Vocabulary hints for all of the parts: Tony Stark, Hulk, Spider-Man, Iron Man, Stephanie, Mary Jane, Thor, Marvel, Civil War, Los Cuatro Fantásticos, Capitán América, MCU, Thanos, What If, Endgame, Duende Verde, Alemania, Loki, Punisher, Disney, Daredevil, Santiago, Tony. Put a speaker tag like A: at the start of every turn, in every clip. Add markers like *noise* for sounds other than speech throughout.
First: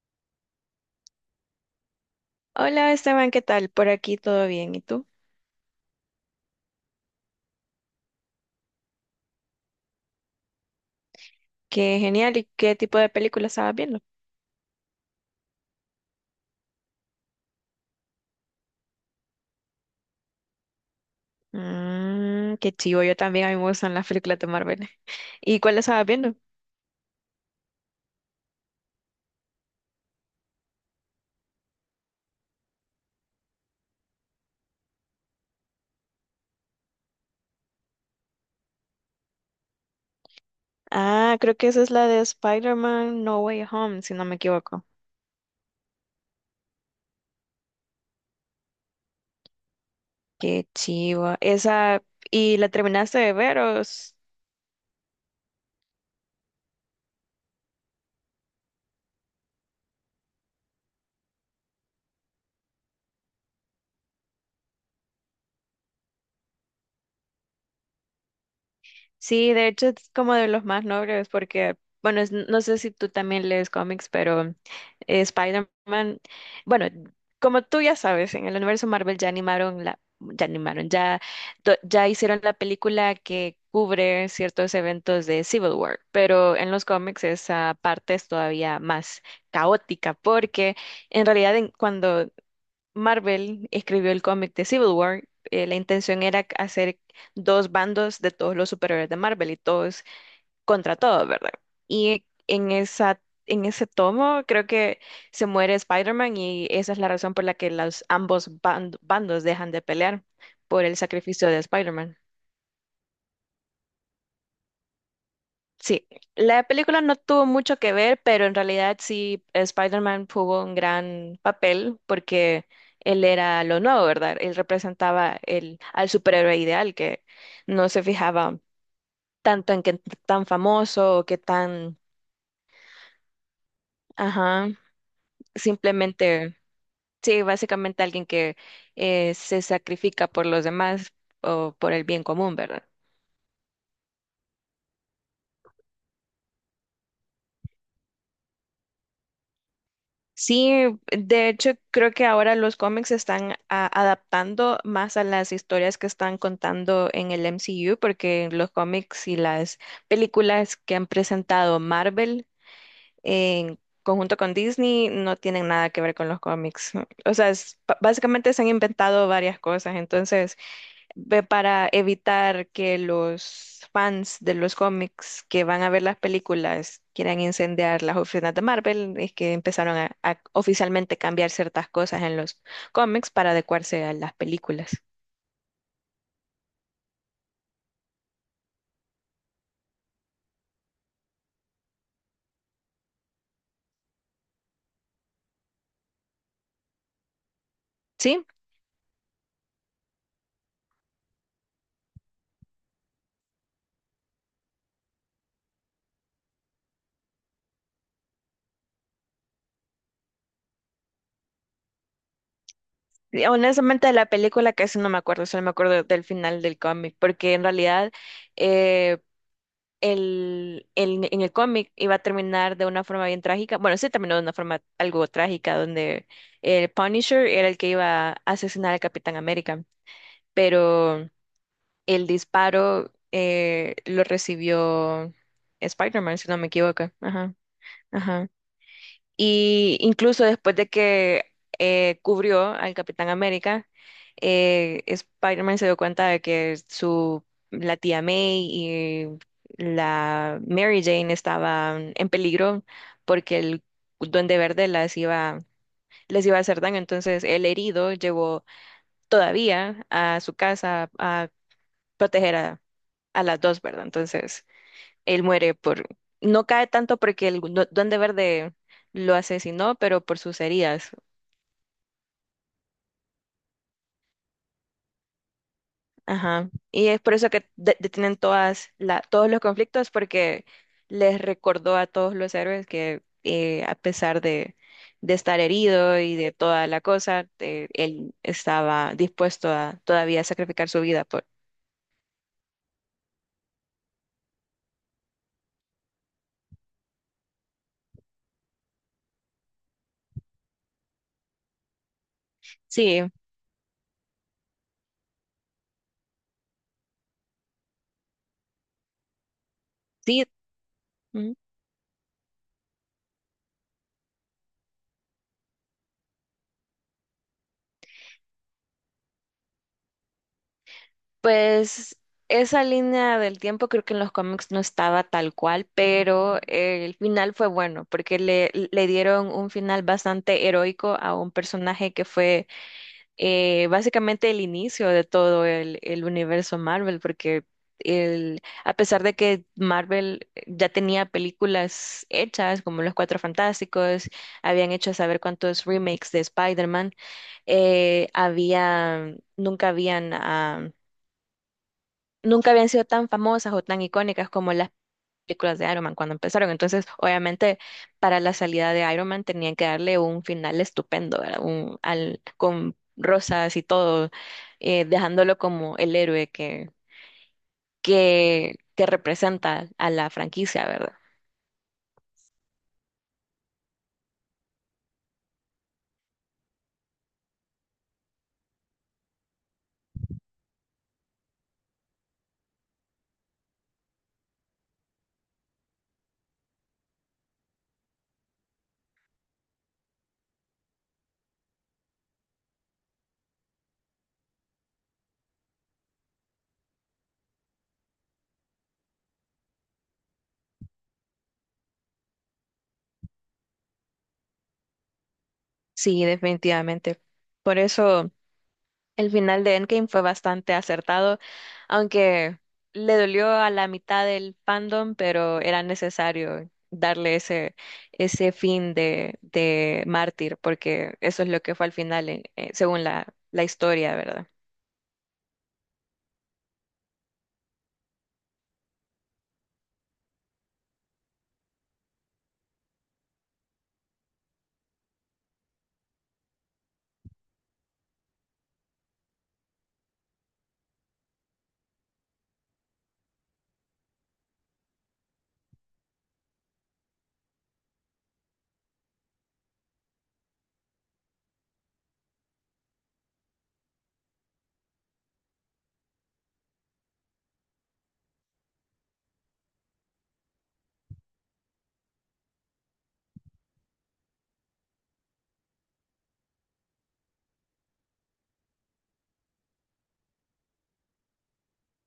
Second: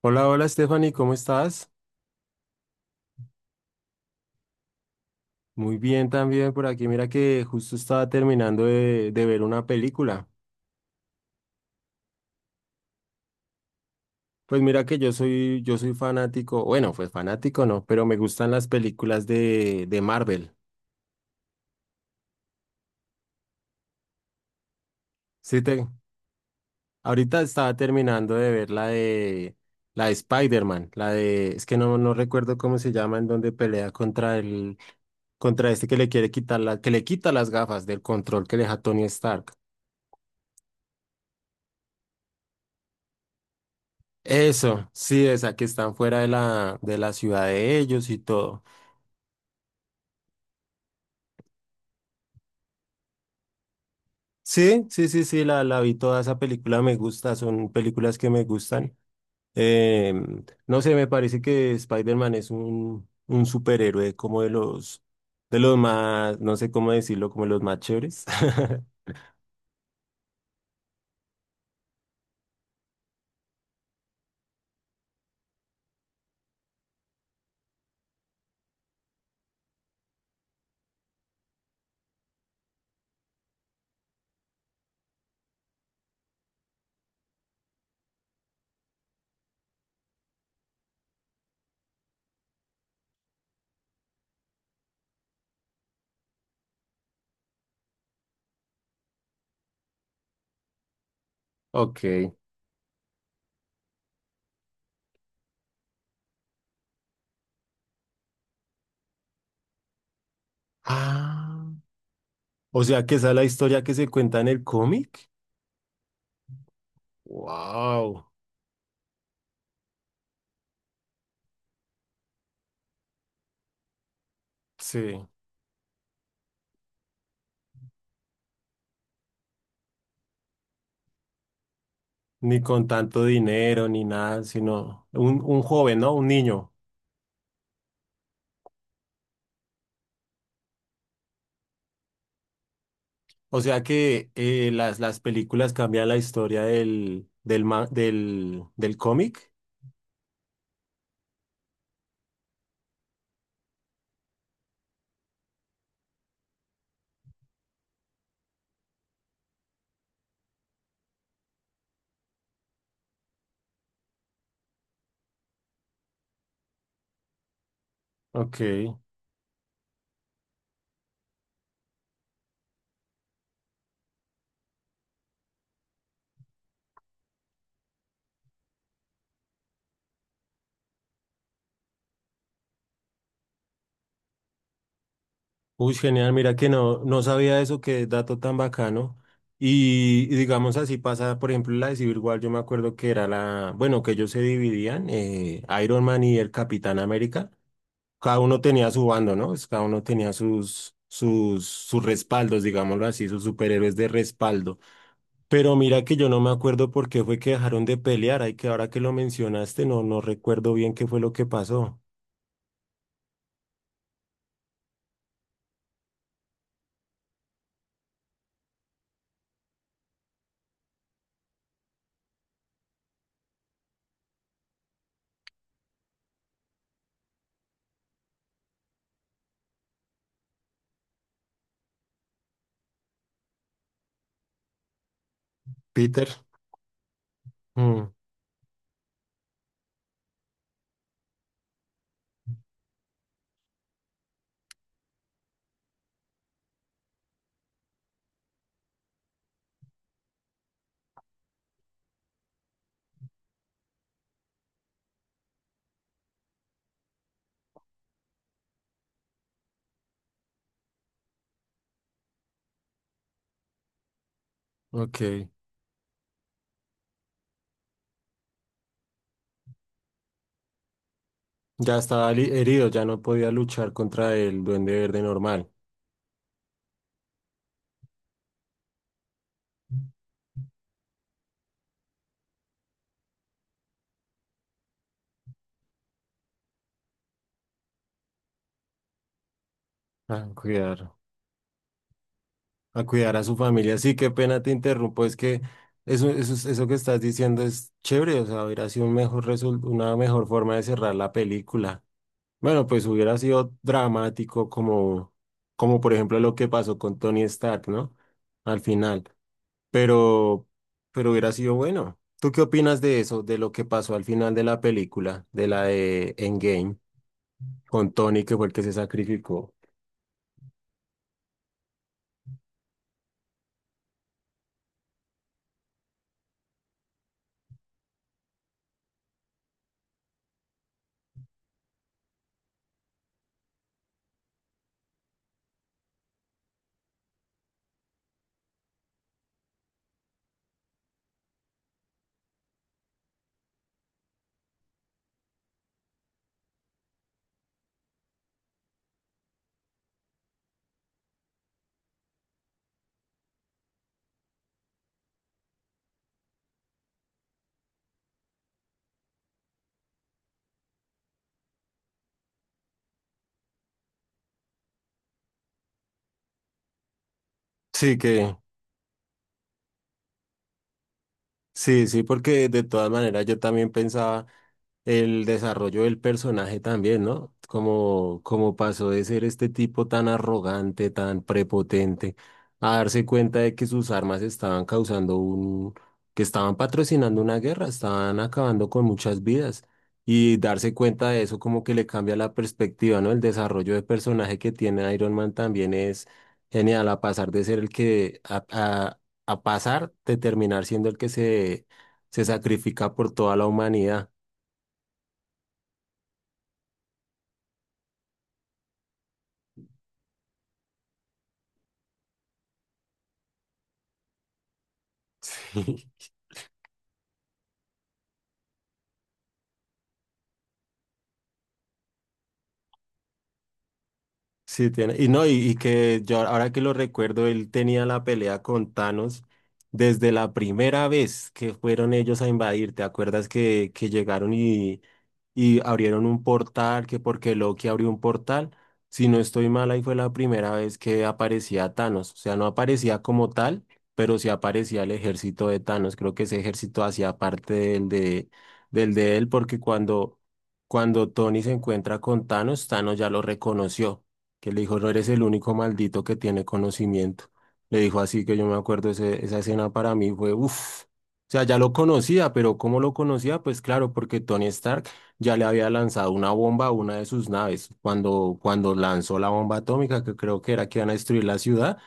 A: Hola, hola Stephanie, ¿cómo estás?
B: Hola Esteban, ¿qué tal? Por aquí todo bien. ¿Y tú?
A: Muy bien también por aquí. Mira que justo estaba terminando de ver una película.
B: Qué genial. ¿Y qué tipo de película estabas viendo?
A: Pues mira que yo soy fanático, bueno, pues fanático no, pero me gustan las películas de Marvel.
B: Mmm, qué chivo. Yo también, a mí me gustan las películas de Marvel. ¿Y
A: Sí,
B: cuál estabas viendo?
A: ahorita estaba terminando de ver la de Spider-Man, la de, es que no recuerdo cómo se llama, en donde pelea contra este que le quiere quitar la, que le quita las gafas del control que le deja Tony Stark.
B: Ah, creo que esa es la de Spider-Man No Way Home, si no me equivoco.
A: Eso, sí, esa que están fuera de la ciudad de ellos y todo.
B: Qué chivo. Esa, ¿y la terminaste de ver o...?
A: Sí, sí, sí, sí, la vi toda esa película, me gusta, son películas que me gustan. No sé, me parece que Spider-Man es un superhéroe como de los más, no sé cómo decirlo, como de los más chéveres. *laughs*
B: Sí, de hecho es como de los más nobles porque, bueno, no sé si tú también lees cómics, pero Spider-Man, bueno, como tú ya sabes, en el universo Marvel ya animaron la, ya animaron, ya, do- ya hicieron la película que cubre ciertos eventos de Civil War, pero en los cómics esa parte es todavía más caótica porque en realidad cuando Marvel escribió el cómic de Civil War, la intención era hacer dos bandos de todos los superhéroes de Marvel y todos contra todos, ¿verdad?
A: Ok.
B: Y en esa, en ese tomo creo que se muere Spider-Man y esa es la razón por la que ambos bandos dejan de pelear por el sacrificio de
A: Ah,
B: Spider-Man.
A: o sea que esa es la historia que se cuenta en el cómic.
B: Sí, la película no tuvo mucho que ver,
A: Wow,
B: pero en realidad sí Spider-Man tuvo un gran papel porque él era lo nuevo, ¿verdad? Él
A: sí.
B: representaba al superhéroe ideal que no se fijaba tanto en qué tan famoso o qué tan,
A: Ni con tanto dinero, ni nada,
B: ajá,
A: sino un joven, ¿no? Un
B: simplemente,
A: niño.
B: sí, básicamente alguien que se sacrifica por los demás o por el bien común, ¿verdad?
A: O sea que las películas cambian la historia del cómic.
B: Sí, de hecho creo que ahora los cómics se están adaptando más a las historias que están contando en el MCU, porque los cómics y las películas que han presentado Marvel en conjunto con Disney no tienen nada que ver con los cómics. O sea, básicamente
A: Ok.
B: se han inventado varias cosas, entonces ve para evitar que los fans de los cómics que van a ver las películas quieran incendiar las oficinas de Marvel, es que empezaron a oficialmente cambiar ciertas cosas en los cómics para adecuarse a las películas.
A: Uy, genial, mira que no sabía eso, qué dato tan bacano. Y digamos así pasa, por ejemplo, la de Civil War, yo me acuerdo que era la, bueno, que ellos se dividían, Iron Man y el Capitán América. Cada
B: Sí,
A: uno tenía su bando, ¿no? Pues cada uno tenía sus respaldos, digámoslo así, sus superhéroes de respaldo. Pero mira que yo no me acuerdo por qué fue que dejaron de pelear. Ay, que ahora que lo mencionaste, no recuerdo bien qué fue lo que pasó.
B: y honestamente de la película casi no me acuerdo, solo me acuerdo del final del cómic, porque en realidad eh, en el cómic iba a terminar de una forma bien trágica. Bueno, sí terminó de una forma algo trágica, donde el Punisher era el que iba a asesinar al Capitán América, pero el disparo lo recibió
A: Peter.
B: Spider-Man, si no me equivoco. Ajá,
A: Mm,
B: ajá. Y incluso después de que cubrió al Capitán América, Spider-Man se dio cuenta de que la tía May y la Mary Jane estaban en peligro porque el Duende Verde les iba a hacer daño. Entonces, el herido llegó todavía a su casa a proteger a las dos, ¿verdad? Entonces, él
A: ok.
B: muere por, no cae tanto porque el Duende Verde lo asesinó, pero por sus heridas.
A: Ya estaba herido, ya no podía luchar contra el Duende Verde normal.
B: Ajá. Y es por eso que detienen todos los conflictos porque les recordó a todos los héroes que a pesar de estar herido y de toda la cosa, él estaba dispuesto a todavía
A: Ah,
B: sacrificar su
A: cuidar.
B: vida por...
A: A cuidar a su familia. Sí, qué pena te interrumpo, es que eso que estás diciendo es chévere, o sea, hubiera sido una mejor forma de cerrar la película. Bueno, pues
B: Sí,
A: hubiera sido dramático como por ejemplo lo que pasó con Tony Stark, ¿no? Al final,
B: sí.
A: pero, pero hubiera sido bueno. ¿Tú qué opinas de eso, de lo que pasó al final de la película, de la de Endgame, con Tony, que fue el que se sacrificó?
B: Pues esa línea del tiempo creo que en los cómics no estaba tal cual, pero el final fue bueno porque le dieron un final bastante heroico a un personaje que fue básicamente el inicio de todo el universo Marvel, porque el, a pesar de que Marvel ya tenía películas hechas como Los Cuatro Fantásticos, habían hecho saber cuántos remakes de Spider-Man, nunca habían... ah, nunca habían sido tan famosas o tan icónicas como las películas de Iron Man cuando empezaron. Entonces, obviamente, para la salida de Iron Man tenían que darle un final estupendo, ¿verdad? Un, al, con rosas y todo, dejándolo como el héroe que,
A: Sí, que.
B: que representa a la franquicia, ¿verdad?
A: Sí, sí, porque de todas maneras yo también pensaba el desarrollo del personaje también, ¿no? Como pasó de ser este tipo tan arrogante, tan prepotente, a darse cuenta de que sus armas estaban causando un, que estaban patrocinando una guerra, estaban acabando con muchas vidas. Y darse cuenta de eso como que le cambia la perspectiva, ¿no? El desarrollo de personaje que tiene Iron Man también es genial, a pasar de terminar siendo el que se sacrifica por toda la humanidad.
B: Sí, definitivamente. Por eso. El final de Endgame fue bastante acertado, aunque le dolió a la mitad del fandom, pero era
A: *laughs* Sí.
B: necesario darle ese, ese fin de mártir, porque eso es lo que fue al final, según la historia, ¿verdad?
A: Sí, tiene. Y no, y que yo ahora que lo recuerdo, él tenía la pelea con Thanos desde la primera vez que fueron ellos a invadir. ¿Te acuerdas que llegaron y abrieron un portal? Que porque Loki abrió un portal. Si no estoy mal, ahí fue la primera vez que aparecía Thanos. O sea, no aparecía como tal, pero sí aparecía el ejército de Thanos. Creo que ese ejército hacía parte del de él, porque cuando Tony se encuentra con Thanos, Thanos ya lo reconoció que le dijo, no eres el único maldito que tiene conocimiento. Le dijo así que yo me acuerdo, esa escena para mí fue, uff, o sea, ya lo conocía, pero ¿cómo lo conocía? Pues claro, porque Tony Stark ya le había lanzado una bomba a una de sus naves, cuando lanzó la bomba atómica, que creo que era que iban a destruir la ciudad,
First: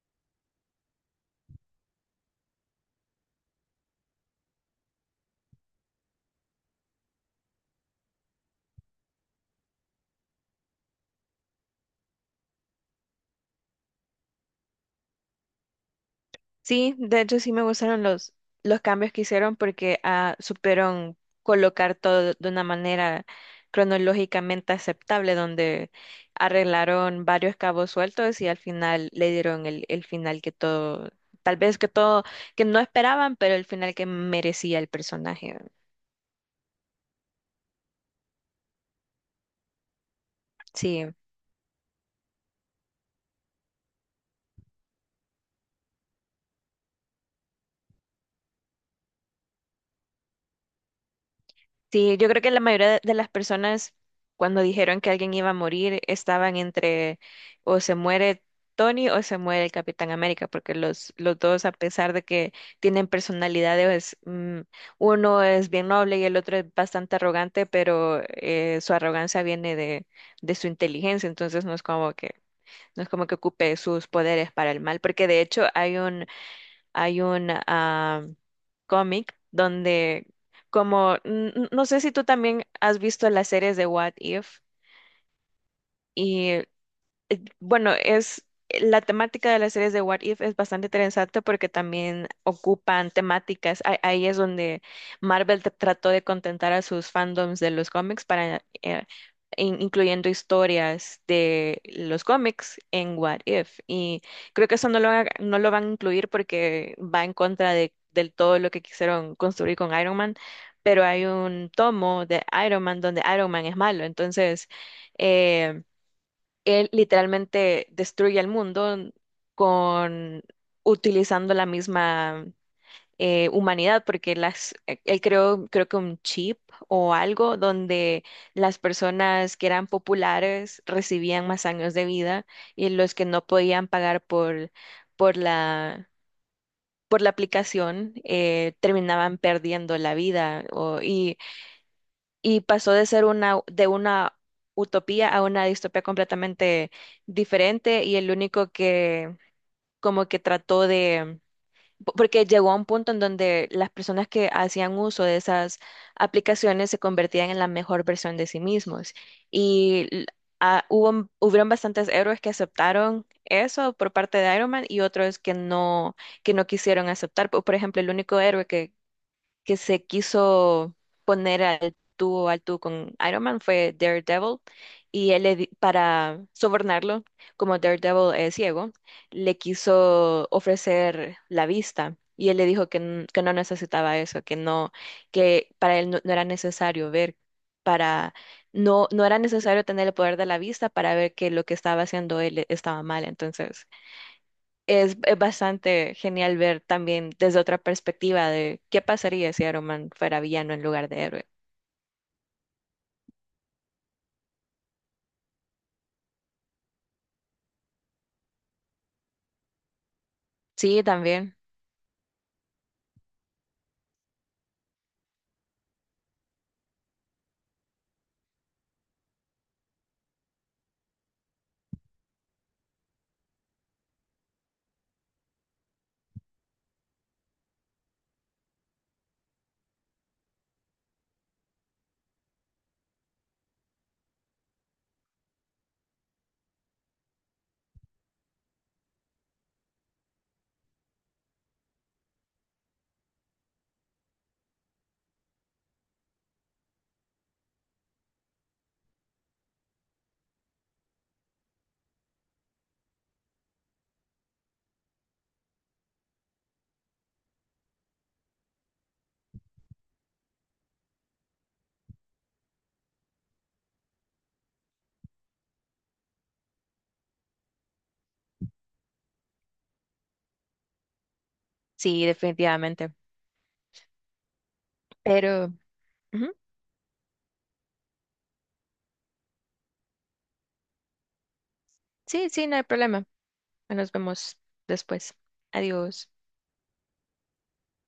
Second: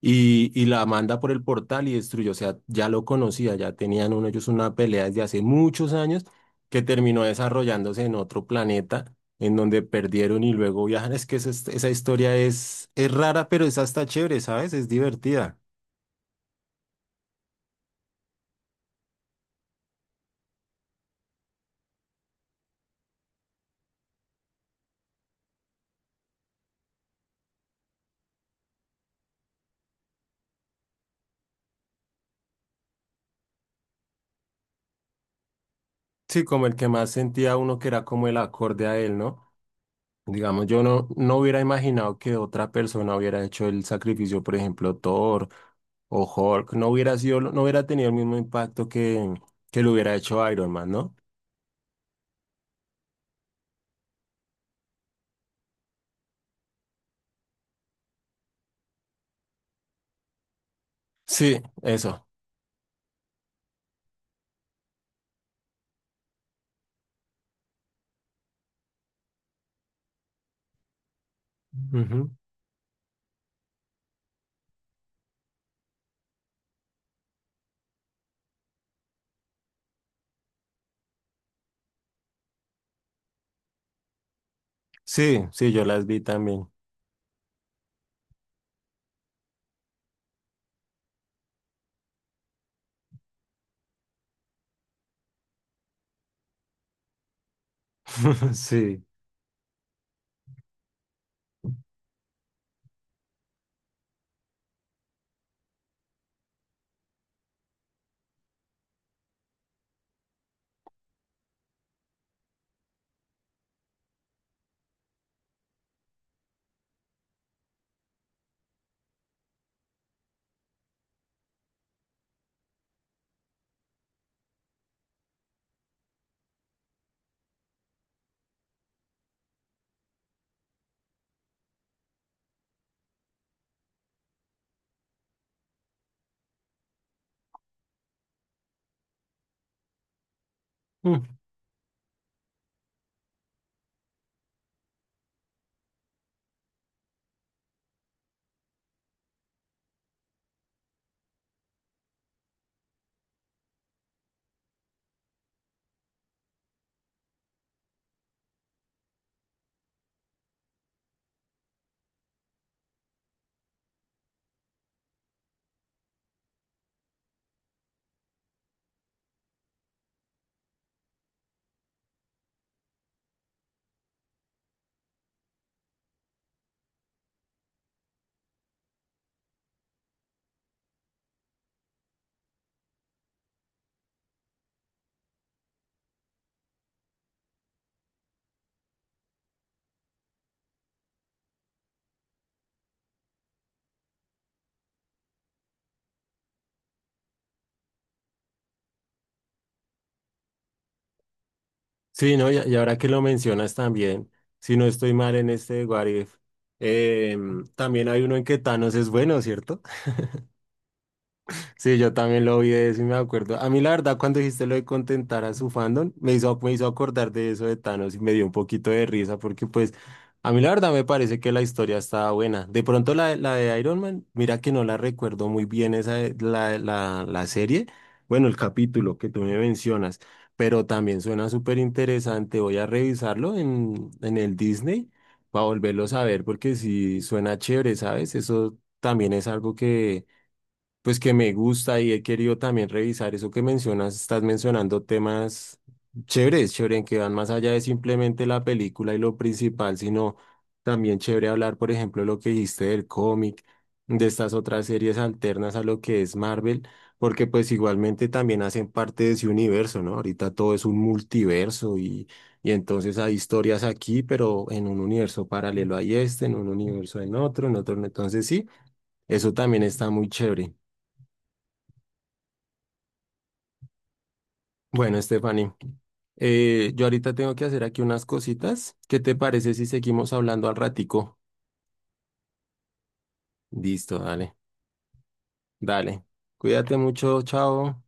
A: y la manda por el portal y destruyó. O sea, ya lo conocía, ya tenían uno, ellos una pelea desde hace muchos años que terminó desarrollándose en otro planeta en donde perdieron y luego viajan. Es que esa historia es rara, pero es hasta chévere, ¿sabes? Es divertida.
B: Sí, de hecho sí me gustaron los cambios que hicieron porque ah, supieron colocar todo de una manera cronológicamente aceptable, donde arreglaron varios cabos sueltos y al final le dieron el final que todo, tal vez que todo, que no esperaban, pero el final que merecía el personaje.
A: Sí, como el que más sentía uno que era como el acorde a él, ¿no? Digamos, yo no,
B: Sí,
A: no hubiera imaginado que otra persona hubiera hecho el sacrificio, por ejemplo, Thor o Hulk, no hubiera sido, no hubiera tenido el mismo impacto que lo hubiera hecho Iron Man, ¿no?
B: sí, yo creo que la mayoría de las personas cuando dijeron que alguien iba a morir estaban entre o se muere Tony o se muere el Capitán América, porque los
A: Sí,
B: dos, a pesar de
A: eso.
B: que tienen personalidades, mm, uno es bien noble y el otro es bastante arrogante, pero su arrogancia viene de su inteligencia, entonces no es como
A: Ujú.
B: que, no es como que ocupe sus poderes para el mal, porque de hecho hay un hay un cómic donde, como, no sé si tú también has visto las series de What If,
A: Sí, sí, yo las vi
B: y
A: también.
B: Bueno, es la temática de las series de What If es bastante interesante porque también ocupan temáticas. Ahí es donde Marvel trató de contentar a sus fandoms de los cómics
A: *laughs*
B: para
A: Sí.
B: incluyendo historias de los cómics en What If. Y creo que eso no lo van a incluir porque va en contra de del todo lo que quisieron construir con Iron Man. Pero hay un tomo de Iron Man donde Iron Man es malo. Entonces, eh, él literalmente destruye el mundo con utilizando la misma humanidad, porque él creó, creo que un chip o algo donde las personas que eran populares recibían más años de vida y los que no podían pagar por la, por la aplicación terminaban perdiendo la vida.
A: Mm.
B: Y y pasó de ser una, de una utopía a una distopía completamente diferente y el único que como que trató de, porque llegó a un punto en donde las personas que hacían uso de esas aplicaciones se convertían en la mejor versión de sí mismos y hubieron bastantes héroes que aceptaron eso por parte de Iron Man y otros que no quisieron aceptar. Por ejemplo, el único héroe que se quiso poner al tú con Iron Man fue Daredevil y él para sobornarlo, como Daredevil es ciego, le quiso ofrecer la vista y él le dijo que no necesitaba eso, que no, que para él no, no era necesario ver para no no era necesario tener el poder de la vista para ver que lo que estaba haciendo él estaba mal, entonces es bastante genial ver también desde otra perspectiva de qué pasaría si Iron Man fuera villano en lugar de héroe.
A: Sí, ¿no? Y ahora que lo mencionas también, si no estoy mal en este What If, también hay uno en que Thanos es bueno, ¿cierto?
B: Sí, también.
A: Sí, yo también lo vi de eso y me acuerdo. A mí la verdad, cuando dijiste lo de contentar a su fandom, me hizo acordar de eso de Thanos y me dio un poquito de risa porque pues a mí la verdad me parece que la historia estaba buena. De pronto la de Iron Man, mira que no la recuerdo muy bien esa, la serie, bueno, el capítulo que tú me mencionas, pero también suena súper interesante. Voy a revisarlo en el Disney para volverlo a ver porque sí suena chévere, ¿sabes? Eso también es algo que. Pues que me gusta y he querido también revisar eso que mencionas, estás mencionando temas chéveres, chévere, en que van más allá de simplemente la película y lo principal, sino también chévere hablar, por ejemplo, lo que dijiste del cómic, de estas otras series alternas a lo que es Marvel, porque pues igualmente también hacen parte de ese universo, ¿no? Ahorita todo es un multiverso y entonces hay historias aquí, pero en un universo paralelo hay este, en un universo en otro, entonces sí, eso también está muy chévere.
B: Sí, definitivamente.
A: Bueno, Stephanie,
B: Pero ujú,
A: yo ahorita tengo que hacer aquí unas cositas. ¿Qué te parece si seguimos hablando al ratico?
B: sí, sí, no hay problema. Nos
A: Listo, dale,
B: vemos después.
A: dale.
B: Adiós.
A: Cuídate mucho, chao.